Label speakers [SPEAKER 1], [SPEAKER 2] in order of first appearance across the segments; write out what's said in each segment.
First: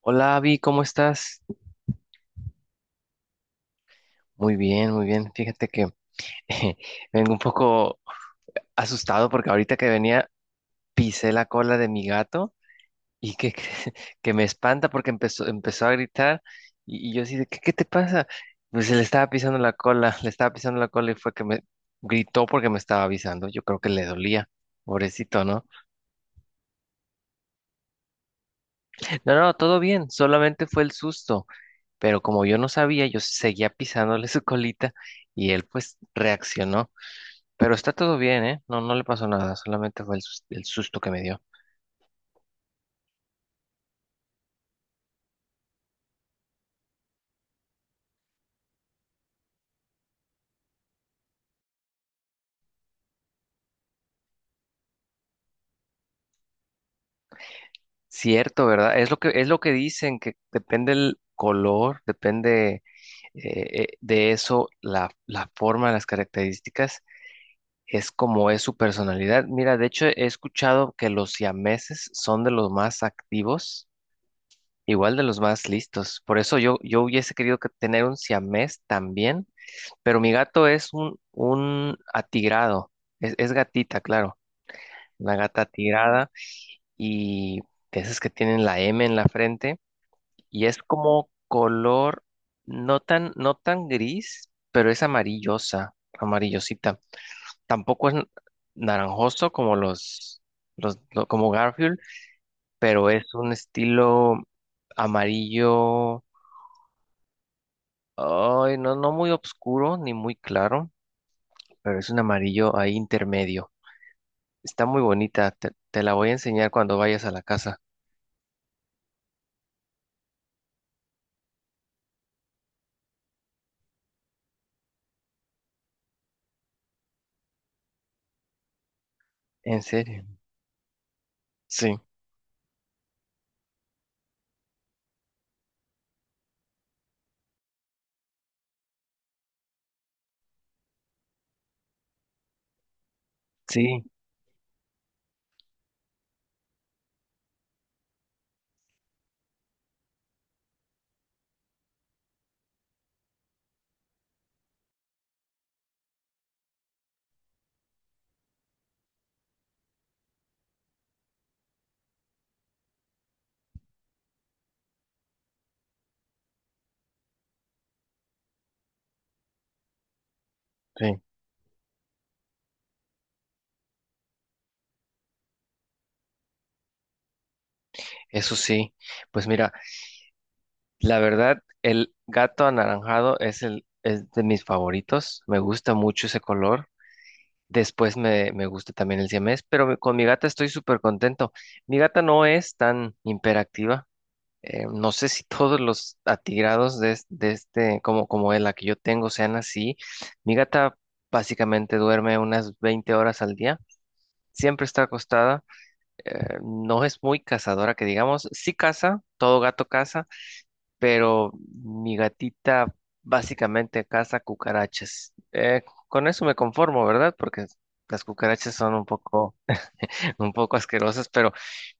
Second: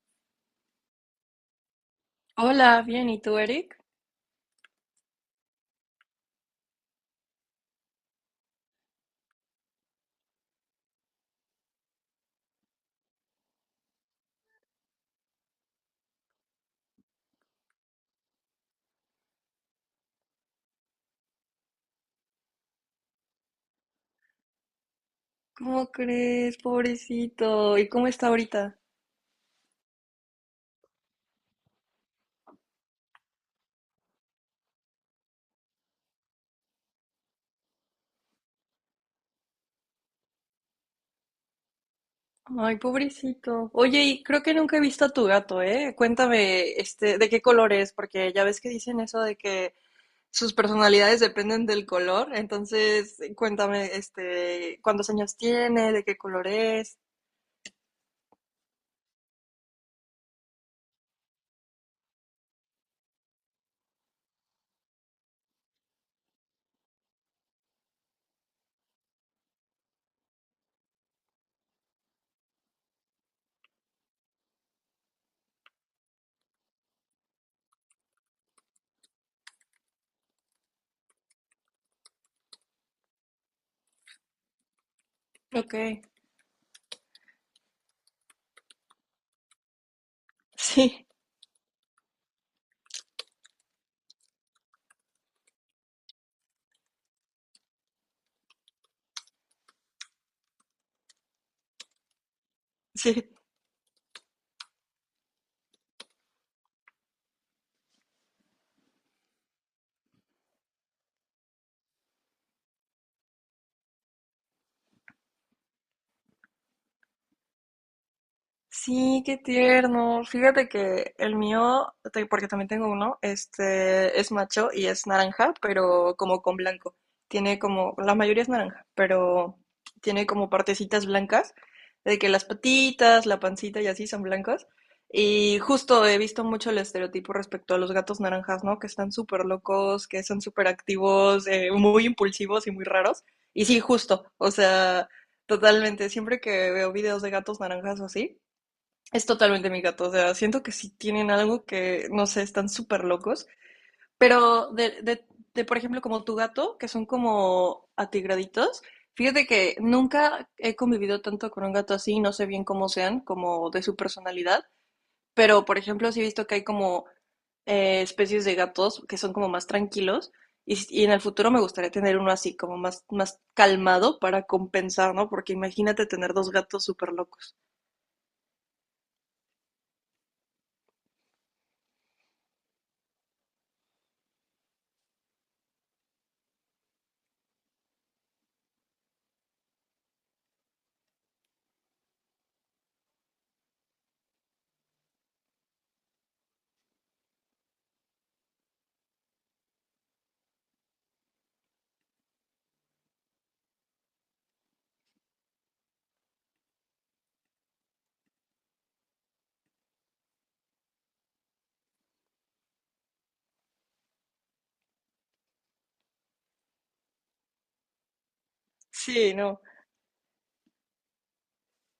[SPEAKER 1] Hola, Avi, ¿cómo estás?
[SPEAKER 2] Hola, bien, ¿y tú, Eric?
[SPEAKER 1] Muy bien, muy bien. Fíjate que vengo un poco asustado porque ahorita que venía pisé la cola de mi gato y que me espanta porque empezó a gritar y yo así de, ¿qué te pasa? Pues le estaba pisando la cola, le estaba pisando la cola y fue que me gritó porque me estaba avisando. Yo creo que le dolía. Pobrecito, ¿no?
[SPEAKER 2] ¿Cómo crees, pobrecito? ¿Y cómo está ahorita?
[SPEAKER 1] No, no, todo bien, solamente fue el susto, pero como yo no sabía, yo seguía pisándole su colita y él pues reaccionó. Pero está todo bien, ¿eh? No, no le pasó nada, solamente fue el susto que me dio.
[SPEAKER 2] Ay, pobrecito. Oye, y creo que nunca he visto a tu gato, ¿eh? Cuéntame, ¿de qué color es? Porque ya ves que dicen eso de que sus personalidades dependen del color. Entonces, cuéntame, ¿cuántos años tiene? ¿De qué color es?
[SPEAKER 1] Cierto, ¿verdad? Es lo que dicen, que depende el color, depende de eso, la forma, las características, es como es su personalidad. Mira, de hecho he escuchado que los siameses son de los más activos, igual de los más listos. Por eso yo hubiese querido que tener un siamés también. Pero mi gato es un atigrado. Es gatita, claro. Una gata
[SPEAKER 2] Ok.
[SPEAKER 1] atigrada y de esas que tienen la M en la frente. Y es
[SPEAKER 2] Sí,
[SPEAKER 1] como color no tan, no tan gris, pero es amarillosa, amarillosita. Tampoco es naranjoso como como Garfield, pero
[SPEAKER 2] sí.
[SPEAKER 1] es un estilo amarillo, ay, no, no muy oscuro ni muy claro, pero es un amarillo ahí intermedio. Está muy bonita, te la voy a enseñar cuando vayas a la casa.
[SPEAKER 2] Sí, qué tierno. Fíjate que el mío, porque también tengo uno, este es macho y es naranja, pero como con blanco. Tiene como, la mayoría es naranja, pero
[SPEAKER 1] ¿En serio?
[SPEAKER 2] tiene como partecitas blancas,
[SPEAKER 1] Sí,
[SPEAKER 2] de que las patitas, la pancita y así son blancas. Y justo he visto mucho el estereotipo respecto a los gatos naranjas, ¿no? Que están súper locos, que son súper activos, muy impulsivos y muy raros. Y sí,
[SPEAKER 1] sí,
[SPEAKER 2] justo, o sea, totalmente. Siempre que veo videos de gatos naranjas o así. Es totalmente mi gato, o sea, siento que sí tienen algo que, no sé, están súper locos, pero por ejemplo, como tu gato, que son como atigraditos, fíjate que nunca he convivido tanto con un gato así, no sé bien cómo sean, como de su personalidad, pero, por ejemplo, sí he visto que hay como especies de gatos que son como más tranquilos, en
[SPEAKER 1] sí,
[SPEAKER 2] el futuro me gustaría tener uno así, como más, más calmado para compensar, ¿no? Porque imagínate tener dos gatos súper locos.
[SPEAKER 1] eso sí. Pues mira, la verdad, el gato anaranjado es de mis favoritos. Me gusta mucho ese color. Después me gusta también el siamés, pero con mi gata estoy súper contento. Mi gata no es tan hiperactiva. No sé si todos los atigrados de este, como la que yo tengo, sean así. Mi gata básicamente duerme unas 20 horas al día. Siempre está acostada. Eh, no es muy cazadora, que digamos, sí caza, todo gato caza, pero mi gatita básicamente caza cucarachas. Con eso me conformo, ¿verdad? Porque las cucarachas son un
[SPEAKER 2] Sí,
[SPEAKER 1] poco,
[SPEAKER 2] no,
[SPEAKER 1] un poco asquerosas, pero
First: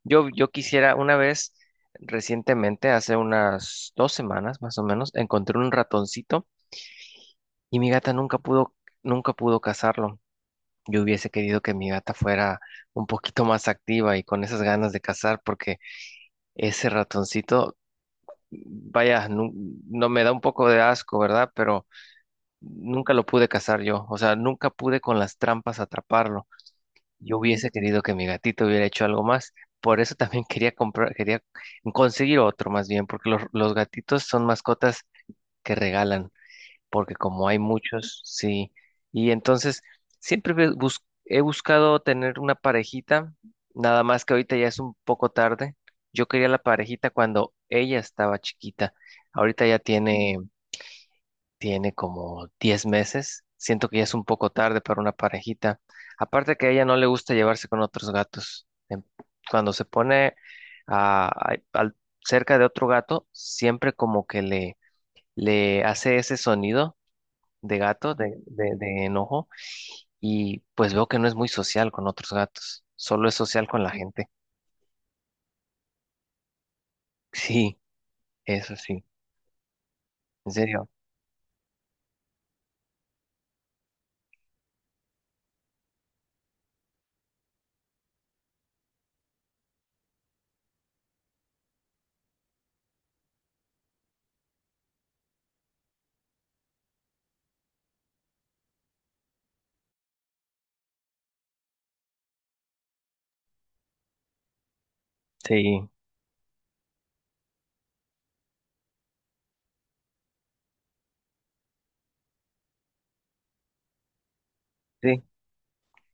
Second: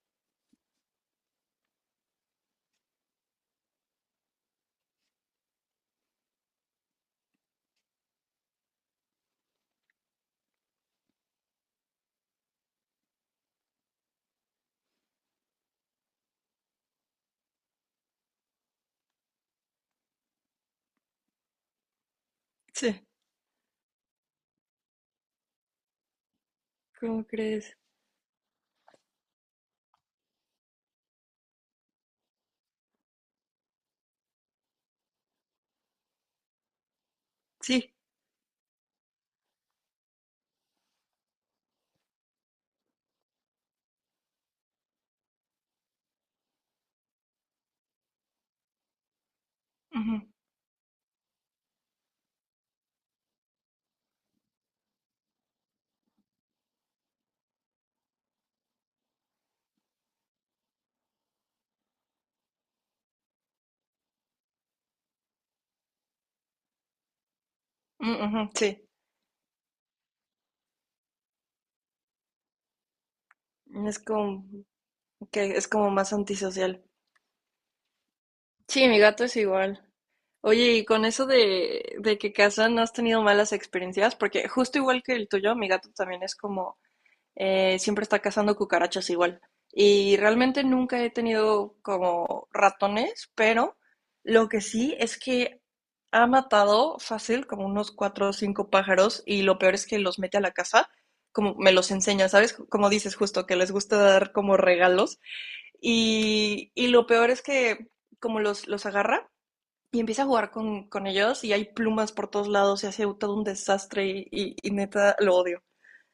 [SPEAKER 1] yo quisiera una vez, recientemente, hace unas 2 semanas más o menos, encontré un ratoncito y mi gata nunca pudo cazarlo. Yo hubiese querido que mi gata fuera un poquito más activa y con esas ganas de cazar, porque ese ratoncito, vaya, no, me da un poco de asco, ¿verdad? Pero
[SPEAKER 2] sí.
[SPEAKER 1] nunca lo pude cazar yo, o sea, nunca pude con las trampas atraparlo.
[SPEAKER 2] ¿Cómo
[SPEAKER 1] Yo hubiese
[SPEAKER 2] crees?
[SPEAKER 1] querido que mi gatito hubiera hecho algo más. Por eso también quería comprar, quería conseguir otro más bien, porque los gatitos son mascotas que regalan porque como hay
[SPEAKER 2] Sí,
[SPEAKER 1] muchos, sí. Y entonces siempre he buscado tener una parejita, nada más que ahorita ya es un poco tarde. Yo quería la parejita cuando ella estaba chiquita. Ahorita ya
[SPEAKER 2] ujú,
[SPEAKER 1] tiene como 10 meses. Siento que ya es un poco tarde para una parejita. Aparte que a ella no le gusta llevarse con otros gatos. Cuando se pone a- a- al- cerca de otro gato, siempre como que le hace ese sonido de gato,
[SPEAKER 2] mm,
[SPEAKER 1] de,
[SPEAKER 2] ujú, sí.
[SPEAKER 1] de, de enojo, y pues veo que no es muy social con otros gatos, solo es social con la
[SPEAKER 2] Es
[SPEAKER 1] gente.
[SPEAKER 2] como que es como más antisocial.
[SPEAKER 1] Sí, eso
[SPEAKER 2] Sí, mi
[SPEAKER 1] sí,
[SPEAKER 2] gato es igual.
[SPEAKER 1] en
[SPEAKER 2] Oye, y
[SPEAKER 1] serio.
[SPEAKER 2] con eso de que casan, ¿no has tenido malas experiencias? Porque justo igual que el tuyo, mi gato también es como siempre está cazando cucarachas igual. Y realmente nunca he tenido como ratones, pero lo que sí es que ha matado fácil como unos cuatro o cinco pájaros y lo peor es que los mete a la casa, como me los enseña, ¿sabes? Como dices justo, que les gusta dar como regalos.
[SPEAKER 1] Sí,
[SPEAKER 2] Y lo peor es que como los agarra y empieza a jugar con ellos y hay plumas por todos lados y hace todo un desastre y neta
[SPEAKER 1] sí,
[SPEAKER 2] lo odio.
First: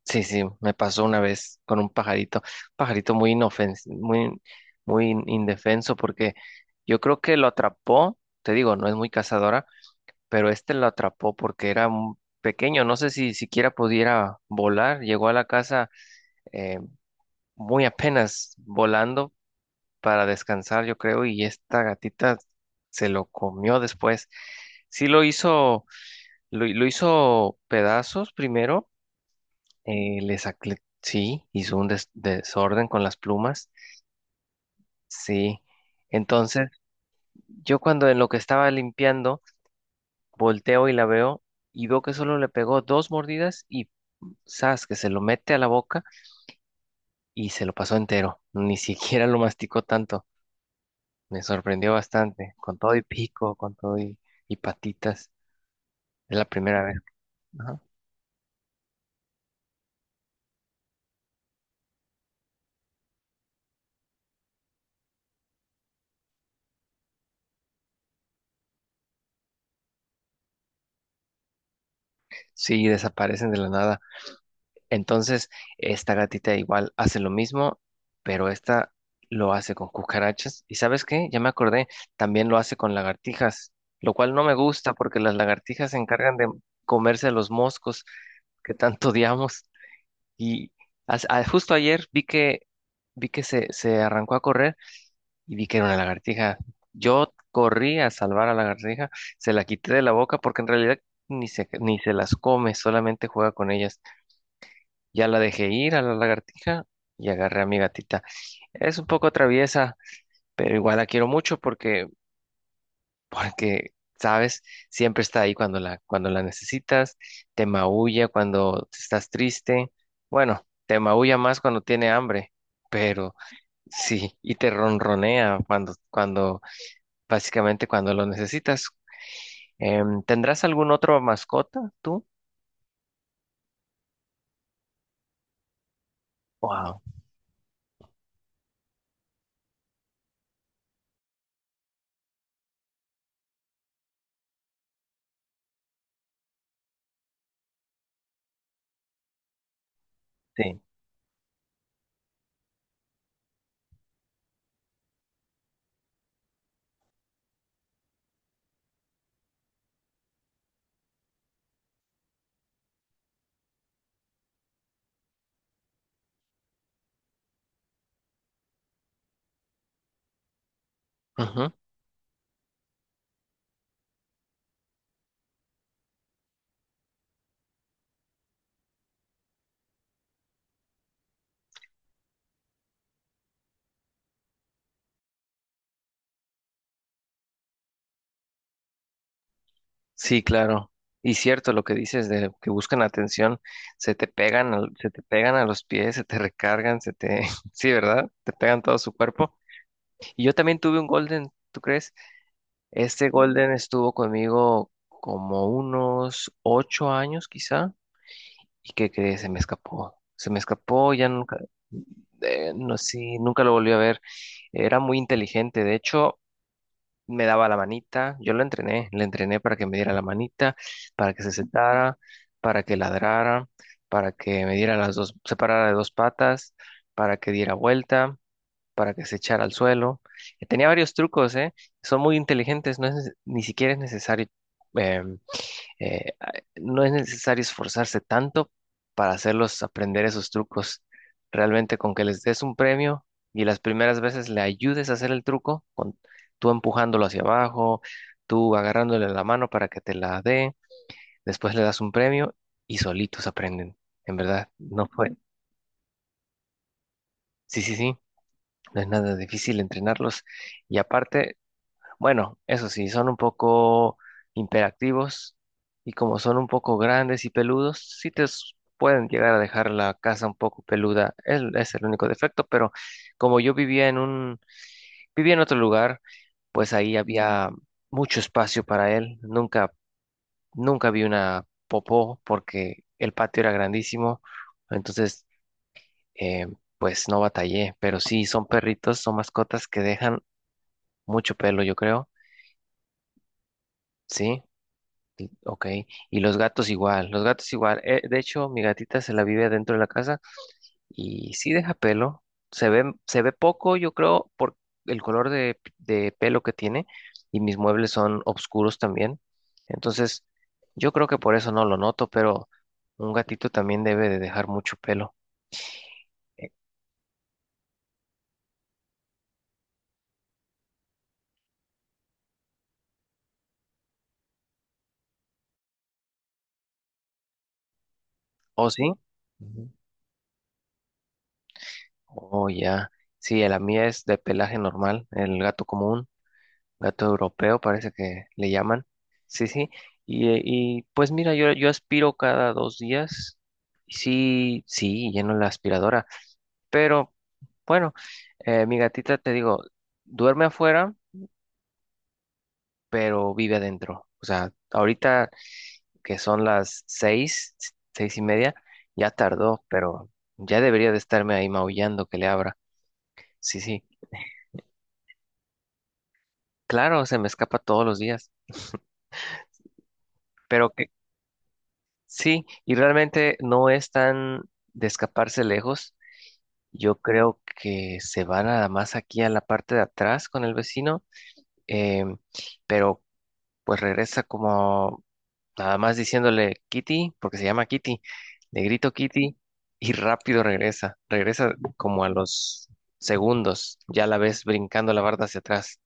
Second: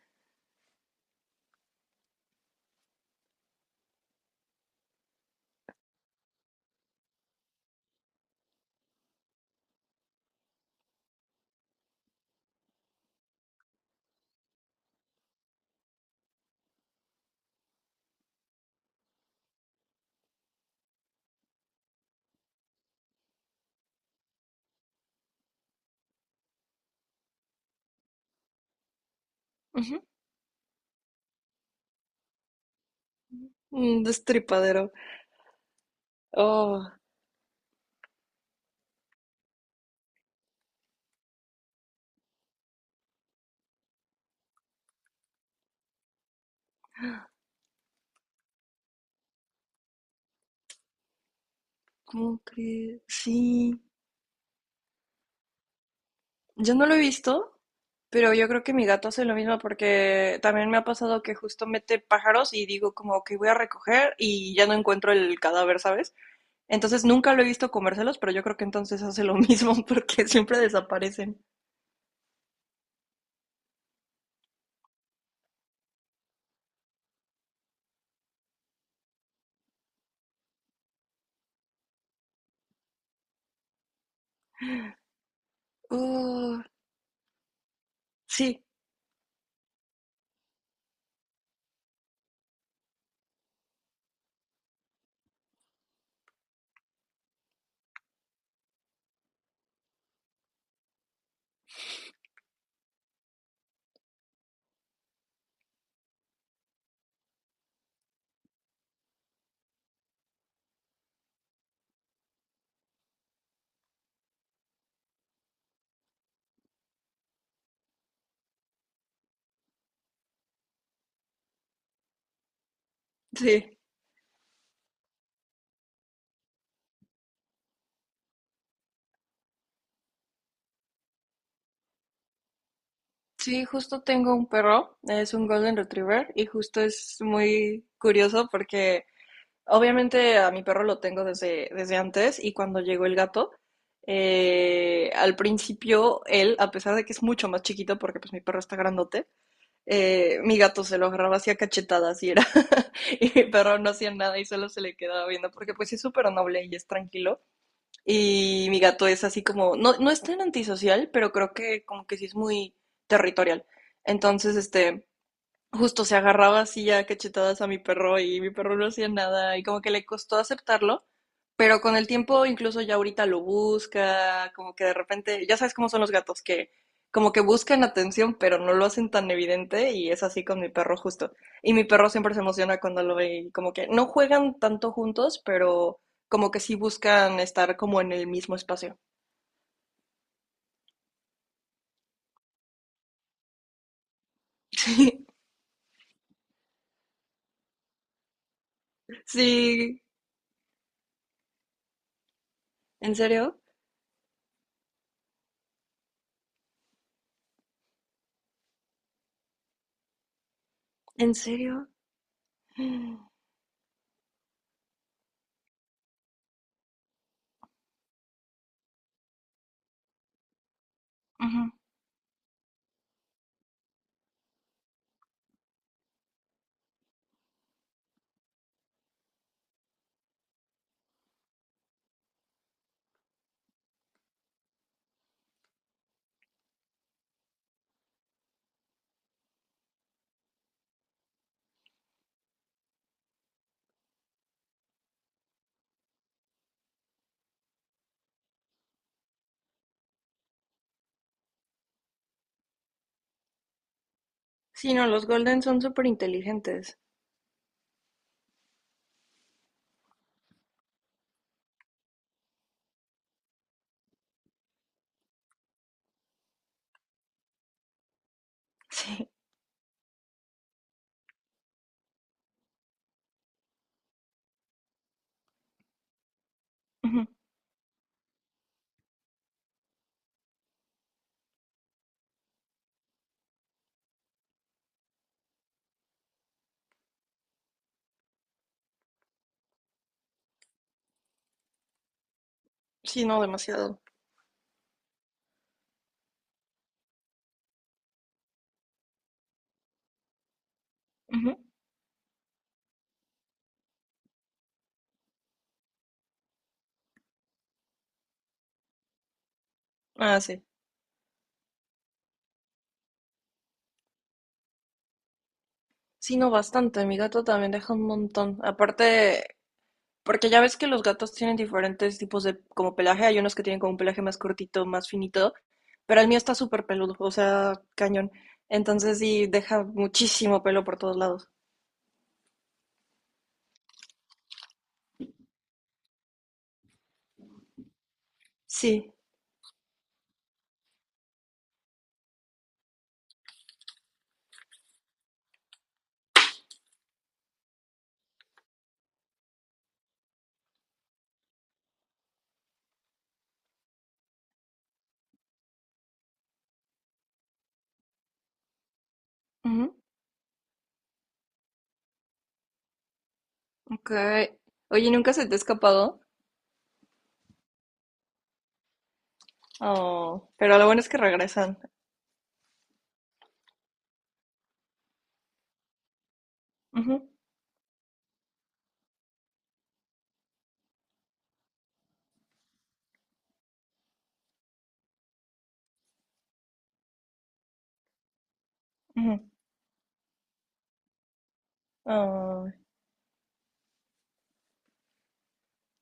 [SPEAKER 1] sí, sí, me pasó una vez con un pajarito, pajarito muy indefenso, porque yo creo que lo atrapó, te digo, no es muy cazadora, pero este lo atrapó porque era un pequeño, no sé si siquiera pudiera volar, llegó a la casa eh, muy apenas volando para descansar, yo creo, y esta gatita se lo comió después. Sí lo hizo, lo hizo pedazos primero,
[SPEAKER 2] Ujú.
[SPEAKER 1] sí, hizo un desorden con las plumas,
[SPEAKER 2] Un destripadero.
[SPEAKER 1] sí. Entonces,
[SPEAKER 2] Oh,
[SPEAKER 1] yo cuando en lo que estaba limpiando, volteo y la veo y veo que solo le pegó dos mordidas y zas, que se lo mete a la boca y se lo pasó entero, ni siquiera lo masticó tanto. Me sorprendió
[SPEAKER 2] ¿cómo
[SPEAKER 1] bastante, con todo y
[SPEAKER 2] crees?
[SPEAKER 1] pico, con
[SPEAKER 2] Sí,
[SPEAKER 1] todo y patitas. Es la
[SPEAKER 2] yo
[SPEAKER 1] primera
[SPEAKER 2] no lo
[SPEAKER 1] vez.
[SPEAKER 2] he visto,
[SPEAKER 1] Ajá.
[SPEAKER 2] pero yo creo que mi gato hace lo mismo porque también me ha pasado que justo mete pájaros y digo como que voy a recoger y ya no encuentro el cadáver, ¿sabes? Entonces nunca lo he visto comérselos, pero yo creo que entonces hace lo mismo porque siempre desaparecen.
[SPEAKER 1] Sí, desaparecen de la nada. Entonces, esta gatita igual hace lo mismo, pero esta lo hace con cucarachas. ¿Y sabes qué? Ya me acordé, también lo hace con lagartijas, lo cual no me gusta porque las lagartijas se encargan de
[SPEAKER 2] Uh,
[SPEAKER 1] comerse los moscos
[SPEAKER 2] sí,
[SPEAKER 1] que tanto odiamos. Y justo ayer vi que se arrancó a correr y vi que era una lagartija. Yo corrí a salvar a la lagartija, se la quité de la boca porque en realidad ni se las come, solamente juega con ellas. Ya la dejé ir a la lagartija y agarré a mi gatita. Es un poco traviesa, pero igual la quiero mucho porque, sabes, siempre está ahí cuando cuando la necesitas, te maulla cuando estás triste. Bueno, te maulla más cuando tiene hambre, pero
[SPEAKER 2] sí.
[SPEAKER 1] sí, y te ronronea cuando, cuando básicamente cuando lo necesitas. ¿Tendrás algún otro mascota tú?
[SPEAKER 2] Sí, justo tengo un perro, es un Golden Retriever y justo
[SPEAKER 1] Wow,
[SPEAKER 2] es muy curioso porque obviamente a mi perro lo tengo desde antes y cuando llegó el gato, al principio él, a pesar de que es mucho más chiquito porque pues mi perro está grandote, mi
[SPEAKER 1] sí.
[SPEAKER 2] gato se lo agarraba así a cachetadas y era, y mi perro no hacía nada y solo se le quedaba viendo porque pues sí es súper noble y es tranquilo y mi gato es así como, no, no es tan antisocial, pero creo que como que sí es muy territorial. Entonces, justo se agarraba así ya cachetadas a mi perro y mi perro no hacía nada y como que le costó aceptarlo,
[SPEAKER 1] Ujú.
[SPEAKER 2] pero con el tiempo incluso ya ahorita lo busca, como que de repente, ya sabes cómo son los gatos que como que buscan atención pero no lo hacen tan evidente y es así con mi perro justo. Y mi perro siempre se emociona cuando lo ve y como que no juegan tanto juntos, pero como que sí buscan estar como en el mismo espacio.
[SPEAKER 1] Sí, claro. Y cierto lo que dices de que buscan atención, se te pegan a los pies, se te recargan, se te, sí, ¿verdad? Te pegan todo su cuerpo.
[SPEAKER 2] Sí,
[SPEAKER 1] Y yo también tuve un golden, ¿tú crees?
[SPEAKER 2] ¿en
[SPEAKER 1] Este
[SPEAKER 2] serio?
[SPEAKER 1] golden estuvo conmigo como unos 8 años, quizá. ¿Y qué crees? Se me escapó. Se me escapó, ya
[SPEAKER 2] ¿En
[SPEAKER 1] nunca,
[SPEAKER 2] serio?
[SPEAKER 1] no sé, nunca lo volví a ver. Era muy inteligente, de hecho, me daba la manita, yo lo entrené, le entrené para que me diera la manita, para que se
[SPEAKER 2] Ujú.
[SPEAKER 1] sentara, para que ladrara, para que me diera las dos, se parara de dos patas, para que diera vuelta, para que se echara al suelo. Tenía varios trucos, ¿eh? Son muy inteligentes, ni siquiera es necesario. em, eh, no es necesario esforzarse tanto para hacerlos aprender esos trucos. Realmente con que les des un premio y las primeras veces le ayudes a hacer el truco, con tú empujándolo hacia abajo, tú agarrándole la mano para que te la dé, después le das un premio y solitos aprenden. En verdad,
[SPEAKER 2] Sí,
[SPEAKER 1] no
[SPEAKER 2] no, los
[SPEAKER 1] fue.
[SPEAKER 2] Golden son súper inteligentes.
[SPEAKER 1] Sí, sí, sí, no es nada difícil entrenarlos. Y aparte, bueno, eso sí, son un poco imperactivos y como son un poco grandes y peludos, sí pueden
[SPEAKER 2] Sí.
[SPEAKER 1] llegar a dejar la casa un poco peluda. Es el único defecto, pero como yo vivía en otro lugar, pues ahí
[SPEAKER 2] Ujú,
[SPEAKER 1] había mucho espacio para él. Nunca vi una popó porque el patio era grandísimo. Entonces, eh, pues no batallé, pero sí, son perritos, son mascotas que dejan mucho pelo, yo creo.
[SPEAKER 2] sí, no, demasiado.
[SPEAKER 1] Sí. Ok, y los gatos igual, los gatos igual. De hecho, mi gatita se la vive dentro de la casa y
[SPEAKER 2] Ujú.
[SPEAKER 1] sí deja pelo. Se ve poco, yo creo, por el color de pelo que tiene y mis muebles son oscuros también. Entonces,
[SPEAKER 2] Ah, sí.
[SPEAKER 1] yo creo que por eso no lo noto, pero un gatito también debe de dejar mucho pelo.
[SPEAKER 2] Sí, no,
[SPEAKER 1] Eh,
[SPEAKER 2] bastante. Mi gato también deja un montón. Aparte, porque ya ves que los gatos tienen diferentes tipos de como pelaje. Hay unos que tienen como un pelaje más cortito, más finito, pero el mío está súper peludo, o sea, cañón.
[SPEAKER 1] ¿O sí?
[SPEAKER 2] Entonces sí, deja
[SPEAKER 1] Ujú.
[SPEAKER 2] muchísimo pelo por todos lados.
[SPEAKER 1] Oh, ya. Sí, la mía es de pelaje normal, el gato común. Gato europeo, parece que le llaman.
[SPEAKER 2] Sí.
[SPEAKER 1] Sí, sí. Y, pues mira, yo aspiro cada 2 días. Sí, sí, lleno la aspiradora. Pero bueno, mi gatita, te digo, duerme afuera, pero vive adentro. O sea, ahorita que son las seis, seis y media, ya tardó,
[SPEAKER 2] Ujú,
[SPEAKER 1] pero ya debería de estarme ahí maullando que le abra. Sí, sí.
[SPEAKER 2] ok. Oye, ¿nunca se te ha escapado?
[SPEAKER 1] Claro, se me escapa todos los días.
[SPEAKER 2] Oh, pero
[SPEAKER 1] Pero
[SPEAKER 2] lo bueno
[SPEAKER 1] que
[SPEAKER 2] es que regresan.
[SPEAKER 1] Sí, y realmente no es tan de escaparse lejos. Yo
[SPEAKER 2] Ujú,
[SPEAKER 1] creo que se va nada más aquí a la parte de atrás con el vecino, em, pero pues regresa como nada más diciéndole Kitty, porque se llama Kitty. Le grito
[SPEAKER 2] ujú.
[SPEAKER 1] Kitty y rápido regresa. Regresa como a
[SPEAKER 2] Ah.
[SPEAKER 1] los segundos. Ya la ves brincando la barda hacia atrás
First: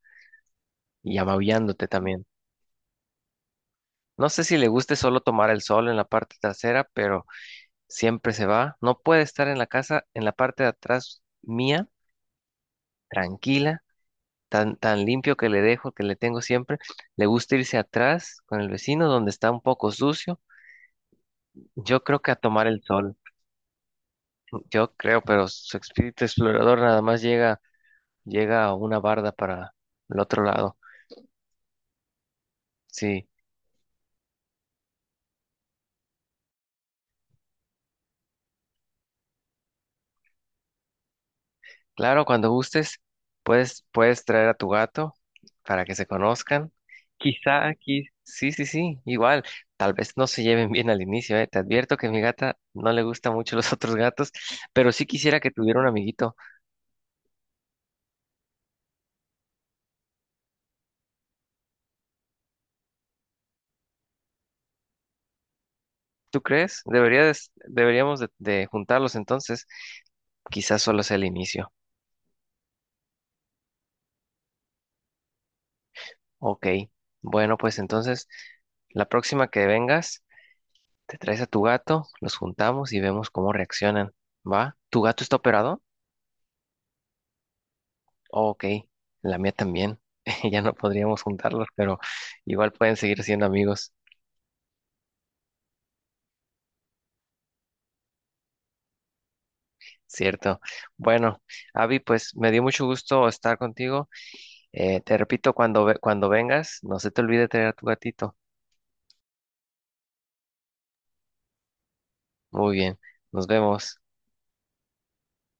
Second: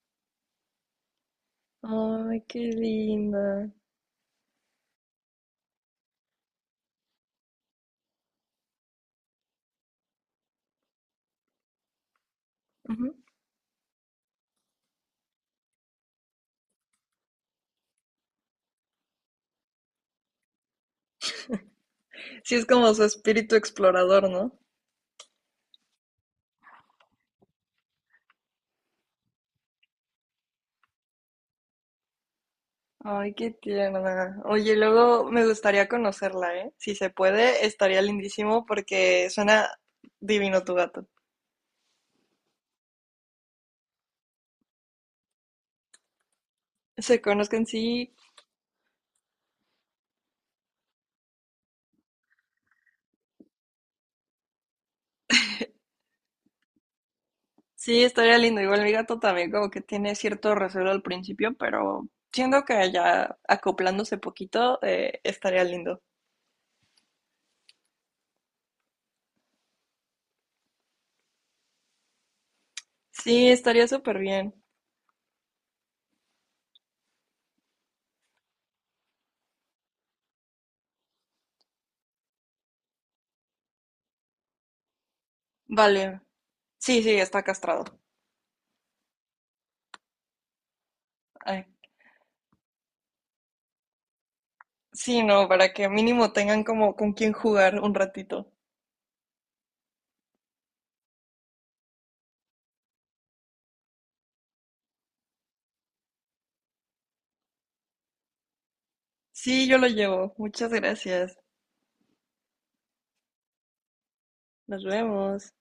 [SPEAKER 1] y amabillándote también.
[SPEAKER 2] Ay, qué linda.
[SPEAKER 1] No sé si le guste solo tomar el sol en la parte trasera, pero siempre se va. No puede estar en la casa, en la parte de atrás mía,
[SPEAKER 2] Ujú.
[SPEAKER 1] tranquila, tan, tan limpio que le dejo, que le tengo siempre. Le gusta irse atrás con el vecino donde está un poco sucio. Yo creo que a
[SPEAKER 2] Sí, es
[SPEAKER 1] tomar el
[SPEAKER 2] como su
[SPEAKER 1] sol,
[SPEAKER 2] espíritu explorador, ¿no?
[SPEAKER 1] yo creo, pero su espíritu explorador nada más llega, llega a una barda para el otro lado. Sí,
[SPEAKER 2] Ay, qué tierna. Oye, luego me gustaría conocerla, ¿eh? Si se puede, estaría lindísimo porque suena divino tu gato.
[SPEAKER 1] claro, cuando gustes, puedes traer a tu gato para que se conozcan.
[SPEAKER 2] Se
[SPEAKER 1] Quizá
[SPEAKER 2] conozcan,
[SPEAKER 1] aquí,
[SPEAKER 2] sí,
[SPEAKER 1] sí, sí, sí, igual. Tal vez no se lleven bien al inicio, ¿eh? Te advierto que a mi gata no le gustan mucho los otros gatos, pero sí quisiera que tuviera un amiguito.
[SPEAKER 2] sí, estaría lindo. Igual mi gato también como que tiene cierto recelo al principio, pero siento que ya acoplándose poquito, estaría lindo.
[SPEAKER 1] ¿Tú crees? Deberíamos de juntarlos entonces. Quizás solo sea el inicio.
[SPEAKER 2] Sí, estaría súper bien.
[SPEAKER 1] Ok. Bueno, pues entonces, la próxima que vengas, te traes a tu gato, los juntamos y vemos cómo reaccionan. ¿Va? ¿Tu gato está operado?
[SPEAKER 2] Vale. Sí, sí, está castrado.
[SPEAKER 1] Oh, ok, la mía también. Ya no podríamos juntarlos,
[SPEAKER 2] Ay.
[SPEAKER 1] pero igual pueden seguir siendo amigos,
[SPEAKER 2] Sí, no, para que mínimo tengan como con quién jugar un ratito.
[SPEAKER 1] ¿cierto? Bueno, Avi, pues me dio mucho gusto estar contigo. Te repito, cuando, cuando vengas, no se te olvide traer a tu gatito.
[SPEAKER 2] Sí, yo lo llevo. Muchas gracias.
[SPEAKER 1] Muy bien, nos vemos.
[SPEAKER 2] Nos vemos.